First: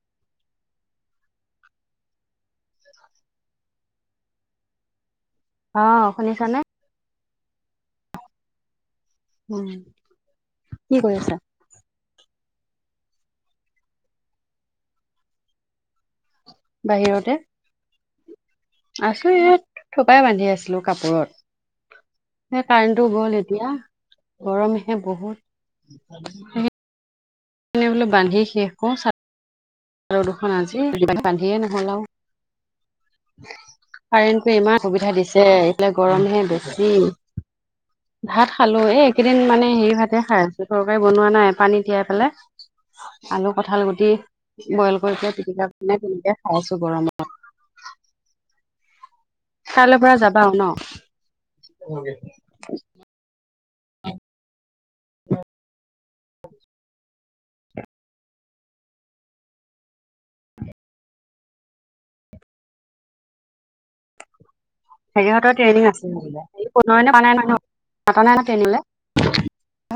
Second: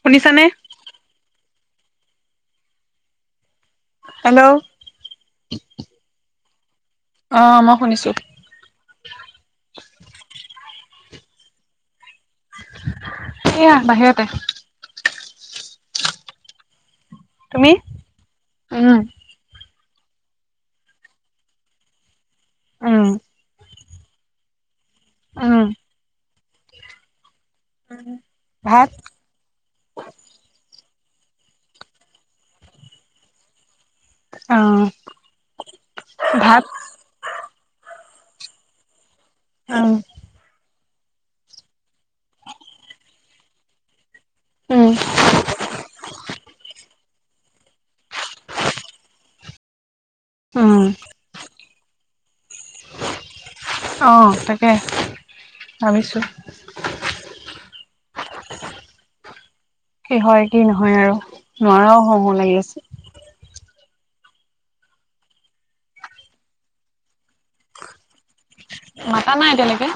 শুনিছা নে হেল্ল' অ শুনিছা নে অ মই শুনিছো উম কি কৰি আছা এইয়া বাহিৰতে বাহিৰতে উম উম আছো ইয়াত থোপাই বান্ধি আছিলো কাপোৰত সে কাৰেণ্টটো গ'ল এতিয়া গৰমহে উম বহুত বোলে বান্ধি শেষ ভাত কৰো চাদ বান্ধি বান্ধিয়ে নহল আও কাৰেণ্টটোৱে ইমান অহ অসুবিধা দিছে এইফালে গৰমহে ভাত বেছি ভাত খালো এই একেইদিন মানে উম হেৰি ভাতে খাই আছো তৰকাৰী বনোৱা নাই পানীত তিয়াই পেলাই আলু কঠাল গুটি উম বইল কৰি পেলাই পেটিকা বনাই তেনেকে খাই আছো গৰমত কাইলৈৰ পৰা যাবা আও ন উম অ তাকে ভাবিছোঁ [unintelligible] কি হয় কি নহয় আৰু নোৱাৰাও হও হও লাগি আছে হেৰিহঁতৰ ট্ৰেইনিং আছিল ন নয়নে কোৱা নাই ন মতা নাই ন ট্ৰেনিঙলে মাতা নাই তেনেকে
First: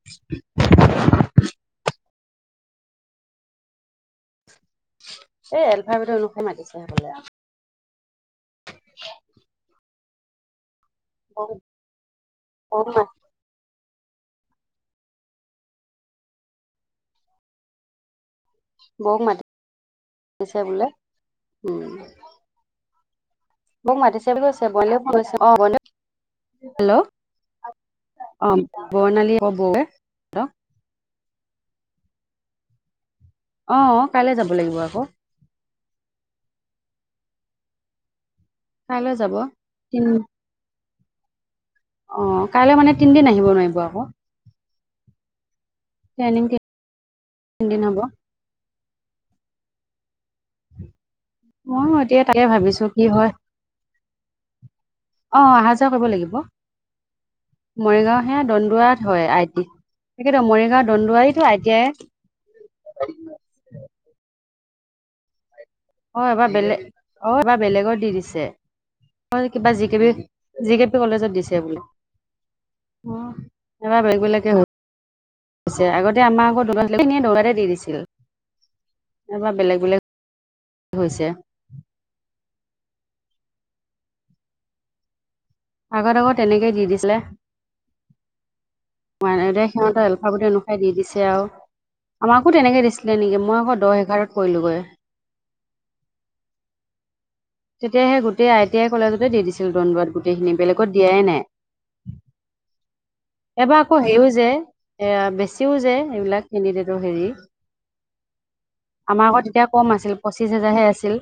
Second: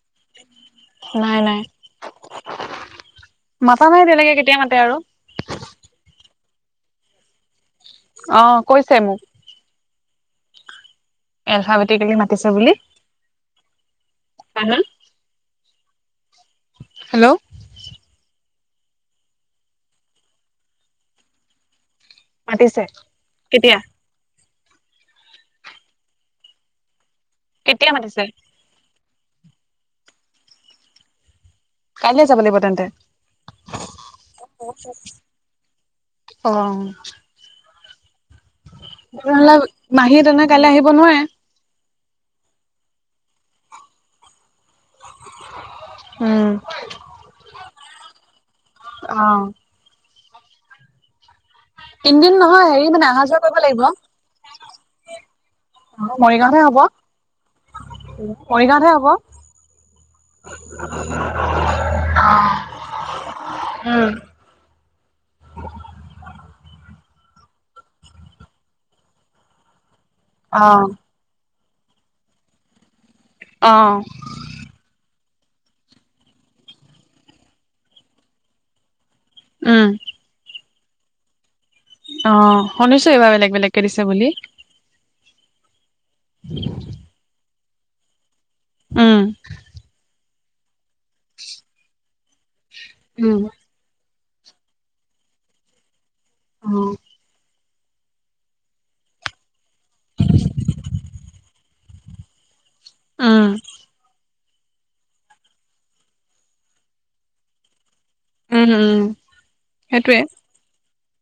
[unintelligible] নাই নাই মাতা নাই তেনেকে কেতিয়া মাত এই এলফাবেটৰ লোকহে মাতিছে হবলা অ কৈছে মোক বৌ এলফাবেটিকলি মাতিছে বুলি বৌক মা হা হা হেল্ল' বৌক মাতিছে বোলে। উম। মাতিছে। কেতিয়া মোক মাতিছে বুলি কৈছে। [unintelligible] হেল্ল' কেতিয়া মাতিছে অ বৰ্ণালি বৌৱে [unintelligible] কাইলৈ যাব লাগিব তেন্তে। অ কাইলে যাব লাগিব আকৌ। অ। কাইলৈ যাব তেনেহলে তিন মাহী তেনে কাইলে আহিব নোৱাৰে। অ, কাইলে মানে তিনিদিন আহিব নোৱাৰিব আকৌ। ট্ৰেইনিং উম দি [unintelligible] হ'ব। অ। ময়ো এতিয়া তিনদিন তাকে নহয়, ভাবিছো হেৰি কি মানে হয় অহা-যোৱা কৰিব লাগিব। অ, অহা-যোৱা কৰিব লাগিব। মৰিগাঁওতহে হ'ব মৰিগাঁও হে মৰিগাঁওতহে দন্দুৱাত হ'ব হয় আই টি। তাকেটো মৰিগাঁও দন্দুৱাৰীতো আই টি আই। [unintelligible] তাপা বেলেগ অ এবাৰ বেলেগত দি দিছে। অ কিবা যি কিবি অ জি কে পি কলেজত দিছে বোলে। অ এব বেলেগকে আগতে আমাক আকৌ দুবখিনিয়ে দবাৰে দি দিছিল। এবাৰ উম বেলেগ-বেলেগ হৈছে। অ শুনিছো বেলেগ বেলেগকে দিছে বুলি। আগত আকৌ তেনেকেই দি দিছিলে। উম সিহঁতৰ এলফাবটি অনুসাৰে দি দিছে আৰু আমাক তেনেকে দিছিলে উম নেকি? মই আকৌ দহ এঘাৰত পৰিলোঁগৈ। অ। তেতিয়াহে গোটেই আই টি আই কলেজতে দি দিছিল। দণ্ডৱাত গোটেইখিনি বেলেগত দিয়াই নাই। উম এবাৰ আকৌ হেইও যে এয়া বেছিও যে এইবিলাক কেণ্ডিডেটৰ হেৰি। উম উম আমাৰ আকৌ তেতিয়া কম আছিল। সেইটোৱে পঁচিশ হেজাৰহে আছিল।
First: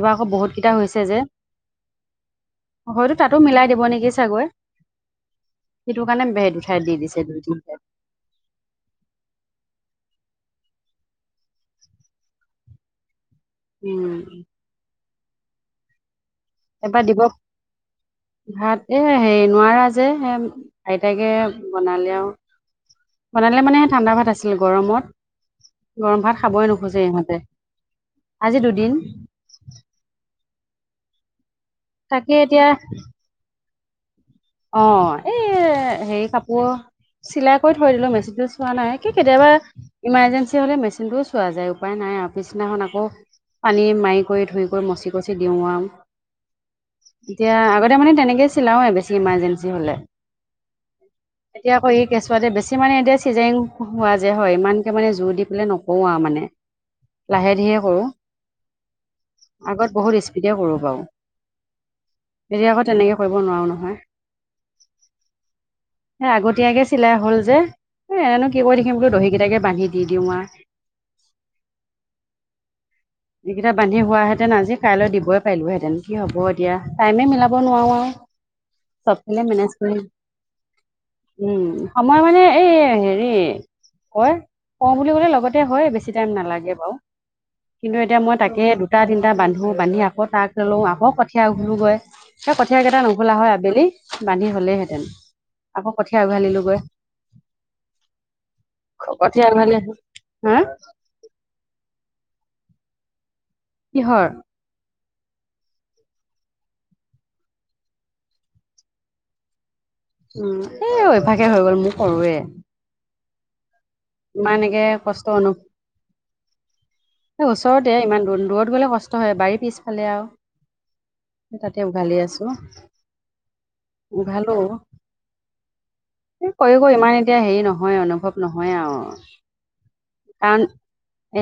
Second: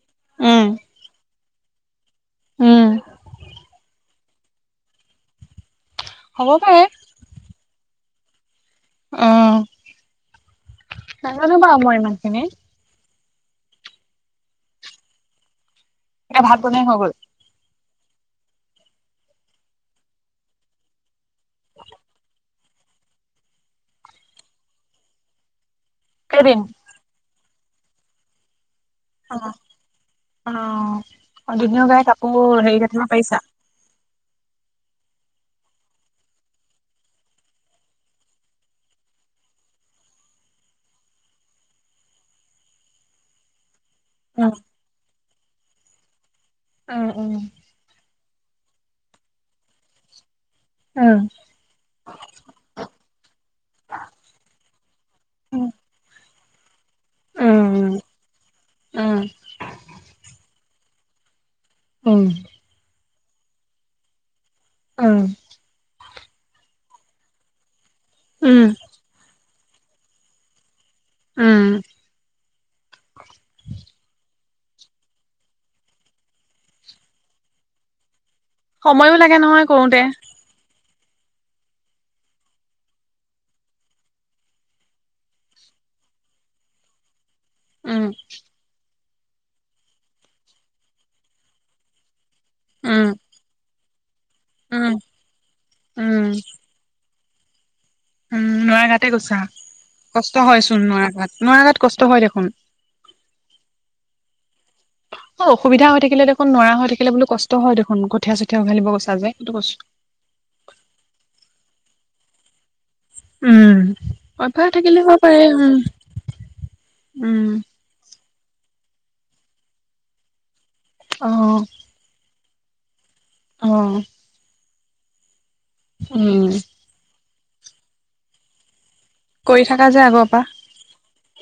এইবাৰ বহুত উম কেইটা হৈছে যে। উম হয়তো তাতো মিলাই দিব নেকি চাগৈ। সেইটো কাৰণে হ'ব বেলেগ পাৰে ঠাইত দিছে দুই, তিনি ঠাইত। ও, নাজানো বাৰু মই ইমান খিনি। উম। এতিয়া ভাত বনাই হৈ এবাৰ গল। দিব ভাত এ হেৰি নোৱাৰা যে। আইতাকে বনালে আৰু। বনালে মানে স ঠাণ্ডা ভাত আছিল। গৰমত গৰম ভাত কেইদিন খাবই নোখোজে ইহঁতে। আজি দুদিন অ-অ দুনীয়া গাই তাকে কাপোৰবোৰ এতিয়া হেৰি কাটিব পাৰিছা? অ এই হেৰি কাপোৰৰ চিলাই কৰি থৈ দিলো। মেচিন টো চোৱা নাই। কি কেতিয়াবা ইমাৰজেঞ্চি হ'লে মেচিনটোও চোৱা যায় উপাই নাই। নাই পিছদিনাখন আকৌ পানী মাৰি কৰি উম ধৰি কৰি মচি কচি দিও আৰু উম এতিয়া আগতে মানে তেনেকে ছিলাওৱে বেছি ইমাৰজেঞ্চি হলে। উম। এতিয়া আকৌ ই কেঁচুৱাতে বেছি মানে এতিয়া চিজাইং হোৱা যে হয় ইমানকে মানে জোৰ দি পেলাই নকৰো আৰু মানে। লাহে ধীৰে উম উম কৰোঁ। উম আগত বহুত স্পীডে কৰিব বাৰু। উম এতিয়া আকৌ তেনেকে কৰিব নোৱাৰো নহয়। অ। স আগতীয়াকে চিলাই হ'ল যে। এ এনেনো কি উম কৰি থাকিম বোলো দহি কিটাকে বান্ধি দি দিওঁ আ উম! এইকেইটা বান্ধি হোৱাহেতেন আজি কাইল সময়ো লাগে চবপিনে নহয় মেনেছ কৰি কৰোতে। উম সময় মানে এই হেৰি কয় কওঁ বুলি কলে লগতে হয় বেছি টাইম নালাগে বাৰু। কিন্তু উম, এতিয়া মই তাকেই দুটা তিনিটা বান্ধো বান্ধি আকৌ তাক লওঁ আকৌ কঠীয়া উঘোলো গৈ। সে কঠীয় কেইটা উম, নুখোলা হয় আবেলি বান্ধি উম, হলেইহেঁতেন আকৌ কঠীয়া উম, উঘালিলো গৈ। উম নোৱাৰা গাতে গৈছা কঠীয়া উঘালি কষ্ট হা হয় চোন নোৱাৰা গাত নোৱাৰা গাত কষ্ট হয় দেখোন। কিহৰ! অসুবিধা হৈ থাকিলে দেখোন নোৱাৰা হৈ থাকিলেও কষ্ট হয় দেখোন কঠীয়া চঠীয়া উঘালিব গৈছা যে সেইটো কৈছো- উম এ অভ্যাসে হৈ গ'ল মোৰ কৰোৱে উম! ইমান অভ্যাস একে থাকিলে হ'ব কষ্ট পাৰে নহ উম, এ উম, ওচৰতে ইমান দূৰ দূৰত গ'লে কষ্ট হয় বাৰী পিছফালে আৰু অ', তাতে উঘালি আছো। অ', উঘালো এ উম, ক ই ক ই ইমান এতিয়া হেৰি নহয় অনুভৱ নহয় আও কৰি থাকা যে আগৰ পা।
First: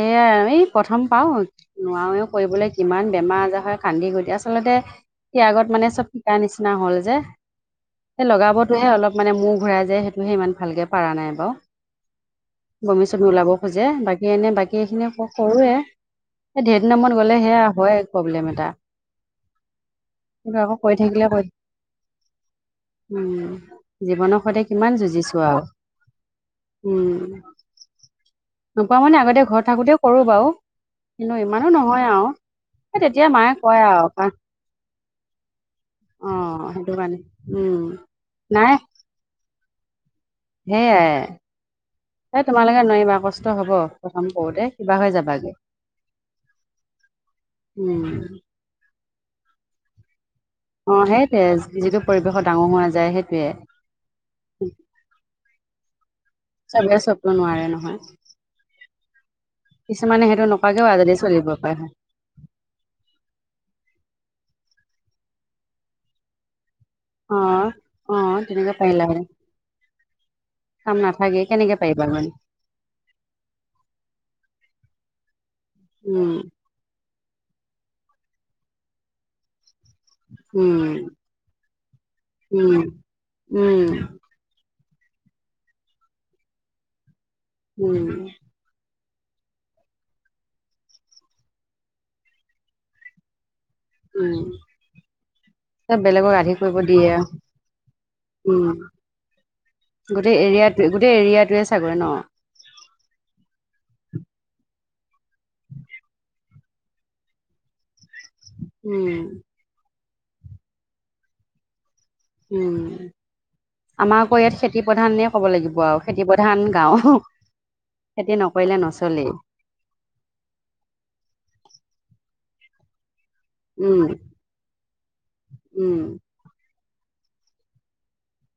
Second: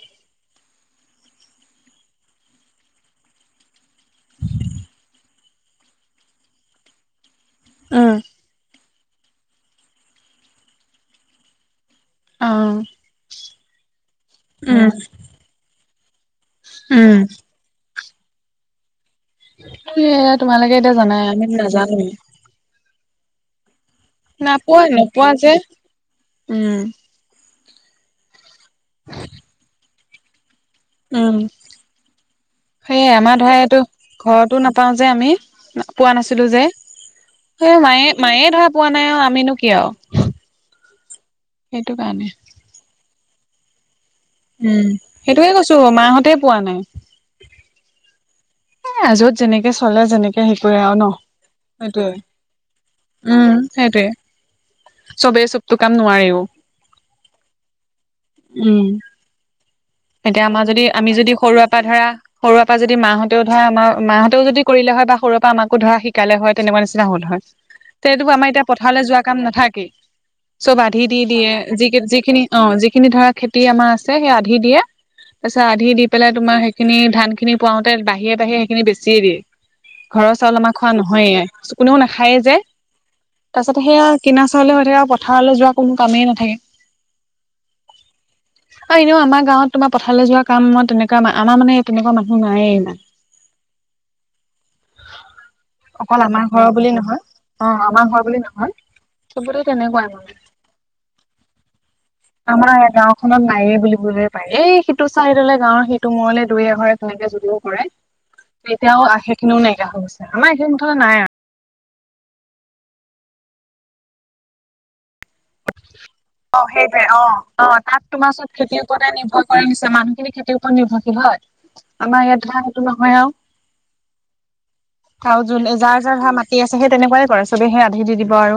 এয়া আৰু প্ৰথম পাও নোৱাৰোৱে কৰিবলে কিমান বেমাৰ আজাৰ হয়। কান্দি গৈ দিয়া আচলতে ত্যাগত মানে চব শিকা নিচিনা হল যে। উম, হে লগাবতহে অলপ মানে মূৰ ঘূৰাই যায় সেইটোহে ইমান ভালকে পাৰ নাই বাৰু। অ', বমি চমি ওলাব খোজে বাকী এনে বাকী উম, এইখিনি কৰোয়ে। ঢেৰ দিনৰ উম, মুৰত গ'লে সেয়া হয় প্ৰব্লেম এটা। এ কিন্তু তোমালোকে আকৌ এতিয়া কৰি জানাই থাকিলে আমি কৈ নাজানো এ উম জীৱনৰ সৈতে কিমান নোপোৱা যুঁজিছো যে আৰু উম, উম। নোপোৱা মানে আগতে ঘৰত থাকোঁতেও কৰোঁ বাৰু কিন্তু ইমানো নহয়, আও সেইয়া আমাৰ ধৰা এইটো ঘৰতো নাপাও যে আমি পোৱা অ নাছিলো যে। সেইটো কাৰণে উম মায়ে মায়ে ধৰা পোৱা নাই আৰু আমিনো কি আও সেয়াই এই তোমালোকে নোৱাৰিবা কষ্ট হ'ব। প্ৰথম কৰোতে উম কিবা হৈ যাবাগে সেইটোকে কৈছো মাহঁতেই পোৱা নাই। উম, এআ যত যেনেকে চলে যেনেকে হে কৰে অ আৰু ন সেইটোৱে যিটো সেইটোয়ে পৰিৱেশত ডাঙৰ হোৱা যায় সেইটোৱে উম সেইটোৱে। চবেই চবতো কাম নোৱাৰেও। চবে চবতো নোৱাৰে নহয় উম্। কিছুমানে এতিয়া সেইটো আমাৰ যদি নকৰাকেও আমি আজাদি যদি চলিব সৰুৰে পাৰে পৰা হয়। ধৰা সৰুৰে পৰা যদি মাহঁতেও ধৰা আমাৰ মাহঁতেও যদি, কৰিলে হয় বা সৰুৰ পৰা আমাকো ধৰা শিকালে হয়। তেনেকুৱা নিচিনা হল অ হয় তে অ আমাৰ এতিয়া তেনেকে পাৰিলা পথাৰলে হয় যোৱা কাম নাথাকেই। চব কাম আধি দি নাথাকে দিয়ে কেনেকে যি পাৰিবা মান যিখিনি অ যিখিনি ধৰা খেতি আমাৰ আছে সেই আধি দিয়ে। তাৰপিছত আধি দি উম পেলাই তোমাৰ সেইখিনি ধান খিনি পোৱাওতে বাহিৰে বাহিৰে সেইখিনি বেছিয়ে দিয়ে। ঘৰৰ চাউল আমাৰ উম খোৱা নহয়ে কোনেও নাখায়েই যে। উম তাৰপিছতে উম সেইয়া কিনা চাউলে হৈ থাকে পথাৰলে যোৱা কোনো কামেই নাথাকে। উম্। আৰু এনেও আমাৰ গাঁৱত তোমাৰ পথাৰলে যোৱা কাম মই তেনেকুৱা আমাৰ মানে তেনেকুৱা মানুহ নায়ে ইমান। উম্। অকল আমাৰ ঘৰৰ বুলি নহয় অ আমাৰ ঘৰ বুলি উম নহয়। সবতে তেনেকুৱা গোটেই এৰিয়াটো গোটেই এৰিয়াটোৱে চাগৈ ন আমাৰ গাও খনত নাইয়ে বুলিবল পাই এই সিটো চাইডলে গাঁৱৰ সিটো মূৰলে দুই এঘৰে তেনেকে যদিও কৰে। তেতিয়াও উম আশে খিনিও নাইকিয়া হৈ গৈছে। আমাৰ এইখিন মুঠতে নাই, আৰু উম আমাৰ আকৌ ইয়াত খেতি প্ৰধান নে ক'ব লাগিব আও খেতি। প্ৰধান অ সেইটোৱে গাঁও অ অ তাত তোমাৰ খেতি ওচৰত নকৰিলে খেতিৰ ওপৰতে নচলেই নিৰ্ভৰ কৰি নিছে মানুহখিনি খেৰ ওপৰত নিৰ্ভৰশীল হয়। হয় আমাৰ ইয়াত ধানটো নহয় আও উম। আৰু জো উম যাৰ যাৰ হা মাটি আছে সেই তেনেকুৱাই কৰে চবে সে আধি দি দিব, আৰু।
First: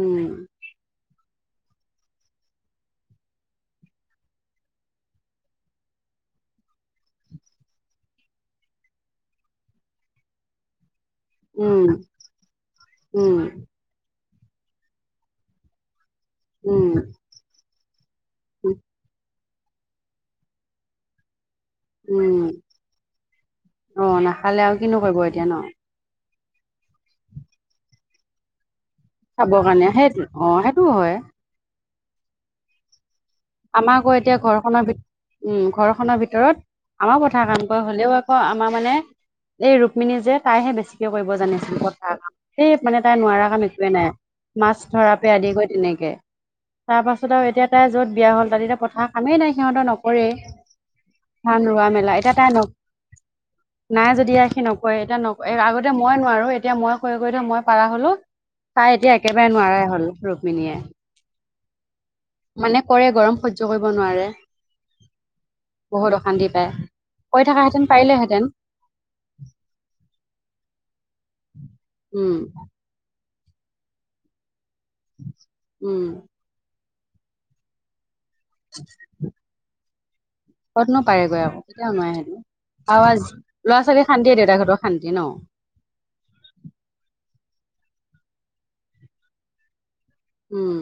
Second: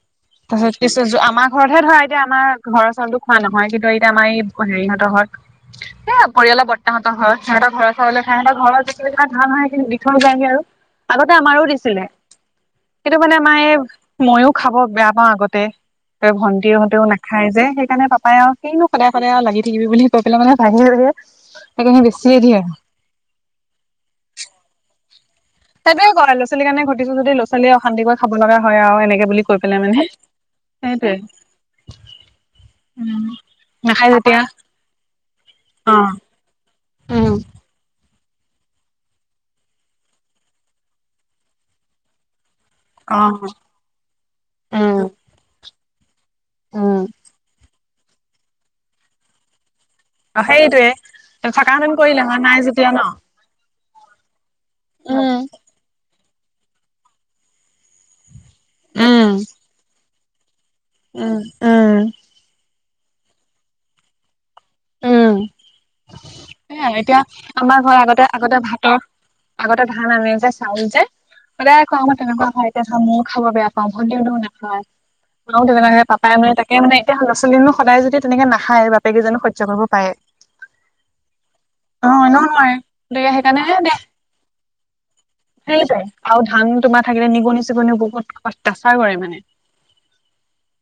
উম তাৰছত পিছত আমাক ঘৰতহে ধৰা এতিয়া আমাৰ ঘৰৰ চাউলতো খোৱা নহয়, কিন্তু এতিয়া আমাৰ ই হেৰি হঁতৰ ঘৰত এই পৰি বৰ্তাহঁতৰ ঘৰত সিহঁতে ঘৰ চাউল খায়। [unintelligible] যাইগে আৰু আগতে আমাৰো উম দিছিলে। কিন্তু মানে উম আমাৰ এই মইও খাব বেয়া পাও আগতে। ত ভন্টিহঁতেও উম নাখায় যে, সেইকাৰণে পা পায় কিনো সদায় সদায় আৰু লাগি থাকিবি বুলি কৈ পেলাই মানে ভাঙি থৈ দিয়ে। [unintelligible] বেছিয়ে উম দিয়ে। অ নাখালে আৰু কিনো কৰিব এতিয়া ন সেইটো এ ক ল'ৰা ছোৱালী কাৰণে ঘটিছ যদি, ল'ৰা-ছোৱালীয়ে অশান্তিক কৰি খাব লগা হয় আৰু এনেকে বুলি খাবৰ কৈ পেলাই কাৰণে মানে। সেই অ সেইটো হয় সেইটোৱে। আমাৰ আকৌ এতিয়া ঘৰখনৰ ভিত উম অ ঘৰখনৰ ভিতৰত আমাৰ উম কথা কান ক হ'লে হও আকৌ আমাৰ মানে এই ৰুক্মিণী যে, তাইহে বেছিকে কৰিব জানিছিল পথা কাম। সেই মানে অ তাই নোৱাৰা কাম একোৱেই নাই। মাছ উম ধৰা পা আদি কৰি তেনেকে। উম তাৰ পাছত আৰু এতিয়া তাই য'ত বিয়া হ'ল তাত এতিয়া পথাৰ কামেই নাই। সিহঁতৰ নক কৰে। অ সেইটোয়ে ধান ৰোৱা থকাহেঁতেন মেলা, কৰিলে এতিয়া হয় তাই নাই নক যেতিয়া ন নাই যদি সি নকৰে এতিয়া। উম নকয় আগতে মই নোৱাৰো এতিয়া মই কৰি কৰি মই পাৰা হলো। তাই এতিয়া উম একেবাৰে নোৱাৰাই হল ৰুক্মিণীয়ে। উম, উম। মানে কৰে গৰম সহ্য কৰিব নোৱাৰে। উম বহুত অশান্তি পায় সেইয়াই এতিয়া কৰি আমাৰ থকাহেঁতেন ঘৰ আগতে পাৰিলেহেঁতেন আগতে ভাতৰ আগতে ধান আনে যে চাউল যে। সদায় [unintelligible] উম তেনেকুৱা ঠাইতে ধো খাব বেয়া পাওঁ। ভণ্টিহতো নাখায়। ম উম তেনেকে পাপাই মান তাকে মানে এতিয়া ল'ৰা ছোৱালীয়েনো সদায় যদি তেনেকে নাখায় বাপেকে জানো সহ্য কৰিব পাৰে? কতনো পাৰেগৈ আৰু। কিয় অ নোৱাৰে নো? এনেও আৰু গতিকে সেইকাৰণে দে ল'ৰা-ছোৱালী শান্তিয়ে দেউতাকহঁতৰ শান্তি ন। সেইটোৱে আৰু ধান তোমাৰ থাকিলে নিগনি চিগনিও বহুত অত্যাচাৰ কৰে মানে। উম।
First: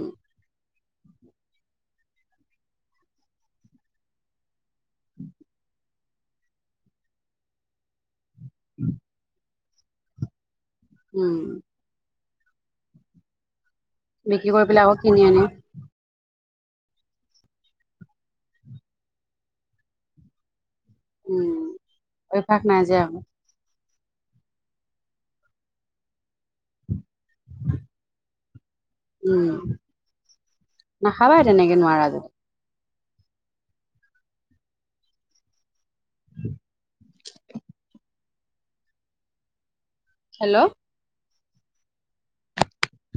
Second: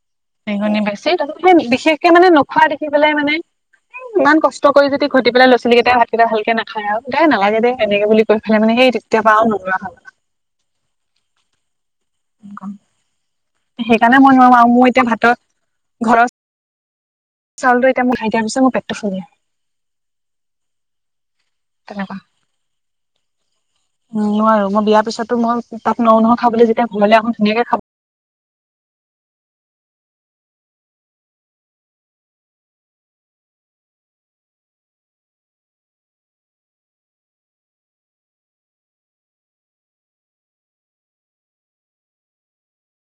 [unintelligible] তাৰ বিশেষকে মানে নোখোৱা দেখি পেলাই মানে ইমান কছ কষ্ট কৰি যদি ঘটি পেলাই ল'ৰা-ছোৱালী কেইটাই ভাতকেইটা ভালকে নাখায় আও দে নালাগে দে এনেকে বুলি গৈ পেলাই মানে সেই তেতিয়াৰ পৰা আও নোলোৱা হ'ল। উম। সেইকাৰণে মই বিক্ৰী নোৱাৰু কৰি আৰু পেলাই মোৰ আকৌ এতিয়া কিনি ভাতৰ আনে ঘৰত চাউলটো এতিয়া মোৰ [unintelligible] মোৰ পেটটো ফুলে। উম ঐ ফাক নাই আমাৰ। উম নোৱাৰো মই বিয়াৰ পিছতো মই তাত নোৱাৰোঁ নহয় খাবলে। যেতিয়া ঘৰলে আহোঁ ধুনীয়াকে খাব উম নাখাবা তেনেকে নোৱাৰা যদি [inaudible] হেল্ল'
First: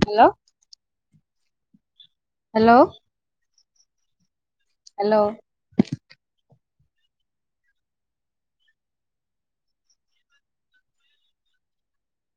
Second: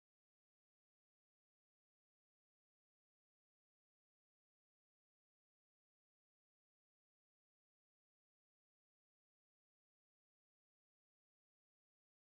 হেল্ল' হেল্ল' হেল্ল'